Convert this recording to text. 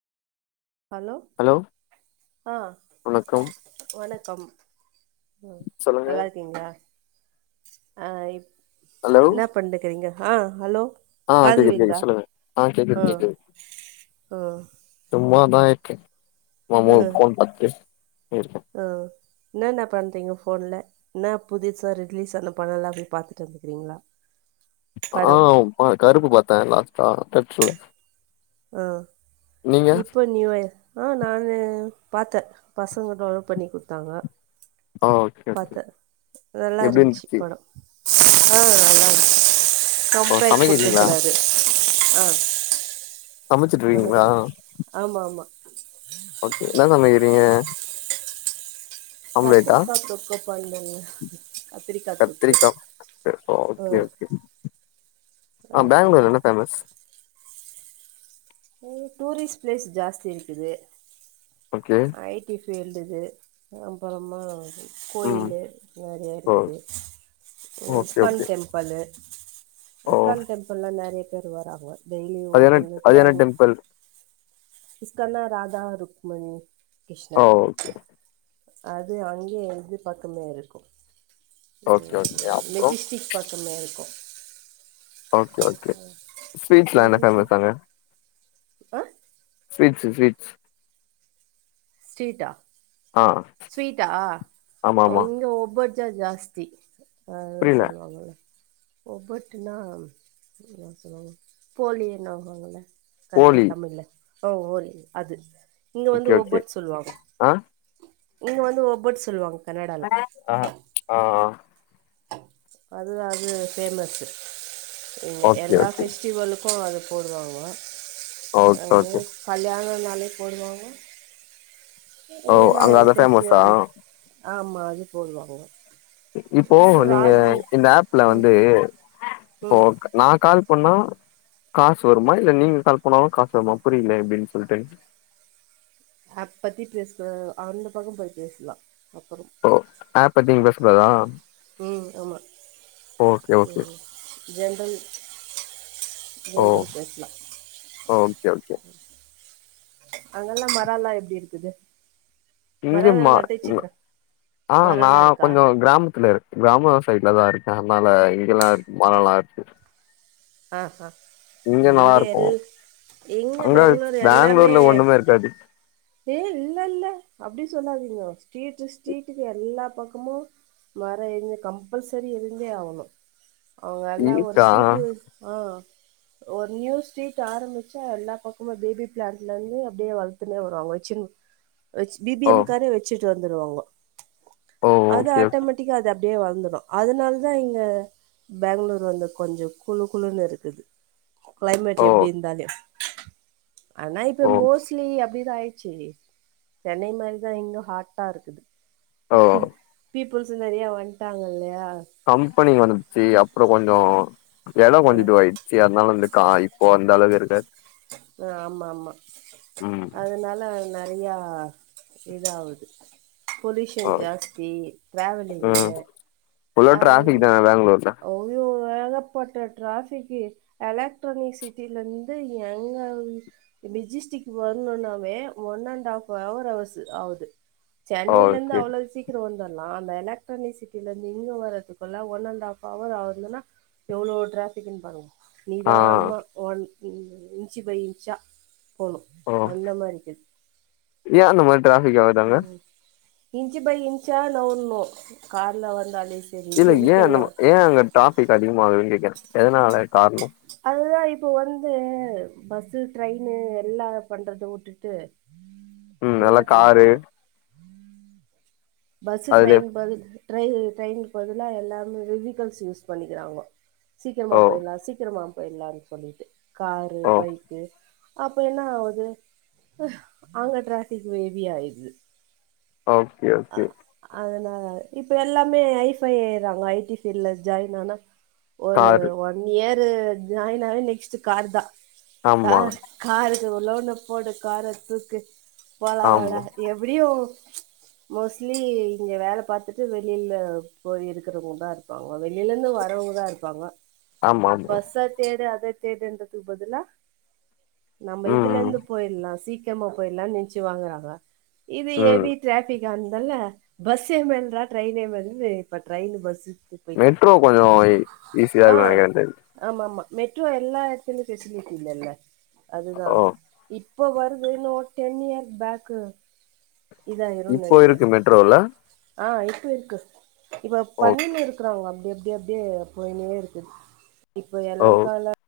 hello ஆ வணக்கம் வணக்கம் சொல்லுங்க நல்லா இருக்கீங்ளா ஆ இ ஹலோ என்ன பண்ணக்குறீங்க ஆ ஹலோ ஆ காதுல கேக்குது கேக்குது விழுதா சொல்லுங்க ஆ கேக்குது கேக்குது ஆ சும்மாதா இருக்கே ஓ ஆ ஓ ஃபோன் பாத்து பேசு ஆ என்ன என்ன பண்ணுறிங்க ஃபோன்ல என்ன புதுசா ரிலீஸ் ஆன படலா போய் பார்த்துட்டு வந்துக்கிறீங்களா ஆ படம் பட கருப்பு பாத் [unintelligible] பெட்டுல ஆ இப்போ நியூய ஆ நானு பாத்தே பசங்க டவ்ன்லோட் பண்ணி குடுத்தாங்க ஆ ஓகே கே பாத்தே நல்லா எப்டி இருந்துச்சு படம் ஆ நல்லாருந்ச் ஓ கம்ப்பேக் சமைக்கிறீங்களா கொடுத்திருக்கறாரு ஆ சமைச்சிட்டுருக்கீங்களா பண்ணக்கூடாது ஆமா ஆமா ஓகே என்ன சமைக்கிறீங்க ஆம்லேட்டா கத்திரிக்கா தொக்கு பாய்லு கத்திரிக்கா ஆ ஒகே ம் ஒகே அ அது பேங்களூர் என்ன பண்ணலான்ட்டு ஃபேமஸ் டூரிஸ்ட் பிளேஸ் ஜாஸ்தி இருக்குது ஓகே ஐட்டி ஃபீல்டுக்கு அப்புறமா ம் கோயிலு நிறைய ஓ இருக்குது ஓகே ஸ்கன் ஓகே டெம்பள் ஓ ஸ்கன் டெம்பள்ல்லாம் நிறைய பெய்ட்வர ஆகுங்க டெய்லி அது என்ன ஓப்பன் இருக்குது என்ன அது டெம்பிள் இ்ஸ்கனா‌ ராதா ருக்மணி ஓ கிருஷ்ணர் ஓகே அது அங்கே இழுது பக்கமே இருக்கு ம் ஓகே ஓகே அப்றோ மெஜஸ்டிக் பக்கமே இருக்கு ஓகே ஓகே ஸ்வீட்ஸ்லா என்ன ஃபேமஸ் மெஜிஸ்டிக் அங்க ஆ ஸ்விட்ஸ் ஸ்விட்ஸ் ஸ்டேட்டா ஆ ஸ்வீட்டா ஆமா ஆமா இங்க ஒவ்வொருத் த்த ஜாஸ்தி ஹ எதோ புரியல சொல்லுவாங்கல்ல ஒவ்வட்டுனா என்ன சொல்லுவாங்க போலி என்னவாங்கல கர்னா போலி தமிழ்ல ஓ ஓரி அது இங்க வந்து ஓகே ஓகே ஒபொட் சொல்லுவாங்க ஆ இங்க வந்து ஒப்பொட்டு் சொல்லுவாங்க கன்னடால ஆ ஆஆ அதுதா அது ஃபேமஸ் இங்க ஓகே எல்லா ஓகே ஃபெஸ்டிவலுக்கு அது போடு வாங்கோ அ ஓகே ஓகே கல்யாணோ இதனாலே போடுவாங்கோ ஓ அங்க அத ஃபேமஸா ஆமா அது போடுவாங்க இப்போ அப்றோ நீங்க ராஜு இந்த ஆப்ல ம் வந்து ம் ஓக் நா கால் பண்ணா காசு வருமா இல்ல நீங்க கால் பன்னாலு காசு வருமா புரிய்ல எப்டினு சொல்ட்டு ஆப் பத்தி பேச அந்த பக்க போய் பேசலா அப்றோ ஓ ஆப் பாத்தீங்க பேசகூடாதா உ ஆமா உ ஓகே ஜென்ரல் ஓ ஜென்ரல் பேச்லா ஓகே ஓகே அங்கெல்லா மரல்லா எப்டி இருக்குது இங்க மரல்லா மா நட்டு வச்சுக்கிறே ஆ நா மரல்லா இருக்கா கொஞ்சோ கிராமத்துல இரு கிராமோ சைட்ல தா இருக்கே அதனால இங்கல்லா இருக்கு மரோலா இருக் ஆ ஹ இங்க இருக்கு எல் இங்க அங்க பெங்களூர் எல்லாமே பெங்களூர்ல ஒண்ணுமே இருக்காது ஏ இல்லல்ல அப்டி சொல்லாதீங்க ஸ்ட்ரீட் ஸ்ட்ரீட்டுக்கு எல்லா பக்கமு மரோ இருந்து கம்பல்சரி இருந்தே ஆவனு அவங்க எல்லா ஒரு இருக்கா ஸ்ட்ரீட்டுக்கு ஆ ஒரு நியூ ஸ்ட்ரீட் ஆரம்பிச்சா எல்லா பக்கமு பேபி பிளாண்ட்ல இருந்து அப்டியே வளத்துனே வருவாங்கோ வெச்சினு வெச் பி பி ஓ எம் காரே வெச்சுட்டு வ வந்துருவாங்கோ ஓ அது ஓகே ஓகே ஆட்டோமேட்டிக்கா அது அப் டியே வளந்துரு அதனாலதா இங்க பேங்களூர் வந்து கொஞ்சோ குளுகுளுன்னு இருக்குது கிளைமேட் ஓ எப்டி இருந்தாலே ஆனா இப்ப ஓ மோஸ்ட்லி அப்டி இது ஆயிட்ச்சு சென்னை மாரிதா இங்கயு ஹாட்டா இருக்குது ஓ பீப் புள்ஸ் நெறையா வந்ட்டாங்க இல்லையா கம்பெனி வந்துருச்சு அப்புற கொஞ்சோ எடோ அ கொஞ்ச இதுவாயிடுச்சு அதனால இந்த கா இப்போ அந்த அளவு இருக்காது ஆமா ஆமா ம் அதனால நெ றையா இதாவுது ஓ பொல்யூஷன் ஜாஸ்தி ம் டிராவலிங்கு ஃபுல்லா அது டிராஃபிக் தான பெங்களூர்ல ஐயோ ஏகப்பட்ட டிராஃபிக்கி எலக்ட்ரானிக் சிட்டிலிருந்து எங்க அ மெஜிஸ்டிக் வரணுன்னாவே one and half hour hours ஆவுது சென்னைலர்ந்து ஓகே அவ்ளவு சீக்கிரோ வந்த ர்லா அந்த எலக்ட்ரானிக் சிட்டிலருந்து இங்கே வரதுக்குள்ள ஒன் அண்ட் ஹாஃப் ஹவர் ஆகுதுன்னா எவ்ளோ டிராஃபிக்குன்னு பாருங்க ஆ நிதானமா ஒன் நின்னு இன்ச் பை இன்ச்சா போணு ஓ அந்த மாரிக்கு ஏ அந்த மாரி டிராஃபிக் ஆகுது அங்க இன்ச் பை இன்ச்சா நவுரணு கார்ல வந்தாலே சரி இல்ல ஏன் வெஹிக்கள்ல நம்ம ஏன் அங்க டிராபிக் அதிகமாகுதுன்னு கேக்கறே எதனால காரணோ அதுதா இப்ப வந்து பஸ் ட்ரெயின்னு எல்லா பண்றத உட்டுட்டு ம் நல்ல காரு பஸ் அதுலயே ட்ரெயின் பதிலு ட்ரை ட்ரெயினக்கு பதிலாக எல்லாமே வி விகல்ஸ் யூஸ் பண்ணிக்கிறாங்கோ சீக்கிரமா ஓ போயிரலாம் சீக்கிரமா இப்ப எல்லாரு சொல்லிட்டு காரு ஓ பைக்கு அப்ப என்ன ஆவுது அங்க டிராபிக் ஹெவியா ஆயிருது ஓகே ஓகே இப்ப எல்லாமே ஐபை ஆயிறாங்க ஐ டி ஃபில்டுல ஜாயின் ஆனா ஒரு காரு ஒன் இயர் து ஜாயின்னாலே நெக்ஸ்ட் கார் தான் ஆமா கார் காரு லோன போடு கார தூக்கு போலா வாட ஆமா எப்டியோ மோஸ்ட்லி இங்க வேலை பாத்துட்டு வெளில போய் இருக்கிறவங்க தான் இருப்பாங்க வெளிலேருந்து வரவங்க தான் இருப்பாங்க ஆமா ஆமா ம் பஸ்ஸ தேடு அத தேடுன்றதுக்கு பதிலா நம்ம ம் இதுலருந்து போயிடலாம் சீக் சீக்கிரமா போயிரலாம் நினச்சு வாங்குறாங்க இது எ ம் வி டிராக் அந்தல்ல பஸ் ஏ மேல்ரா டிரையின் ஏ மேலு இப்ப ட்ரைனு பஸ் மெட்ரோ கொஞ்ச ஈஸியா ஆ இருக்கும் அங்கேந்து ஆமா ஆமா மெட்ரோ எல்லா எடத்திலு பெசிலிட்டி இல்லல்ல அதுதான் ஓ இப் இப்போ வருது இன்னோர் டென் இயர் பேக்கு இதாயிரும்னு இப்போ இருக்கு மெட்ரோல கு இருக்கு இப்ப ஓ பண்ணினு இருக்றாங்க எப்டியே அப்டியே போயினே இருக்கு இப்போ எல்லா ஓ கால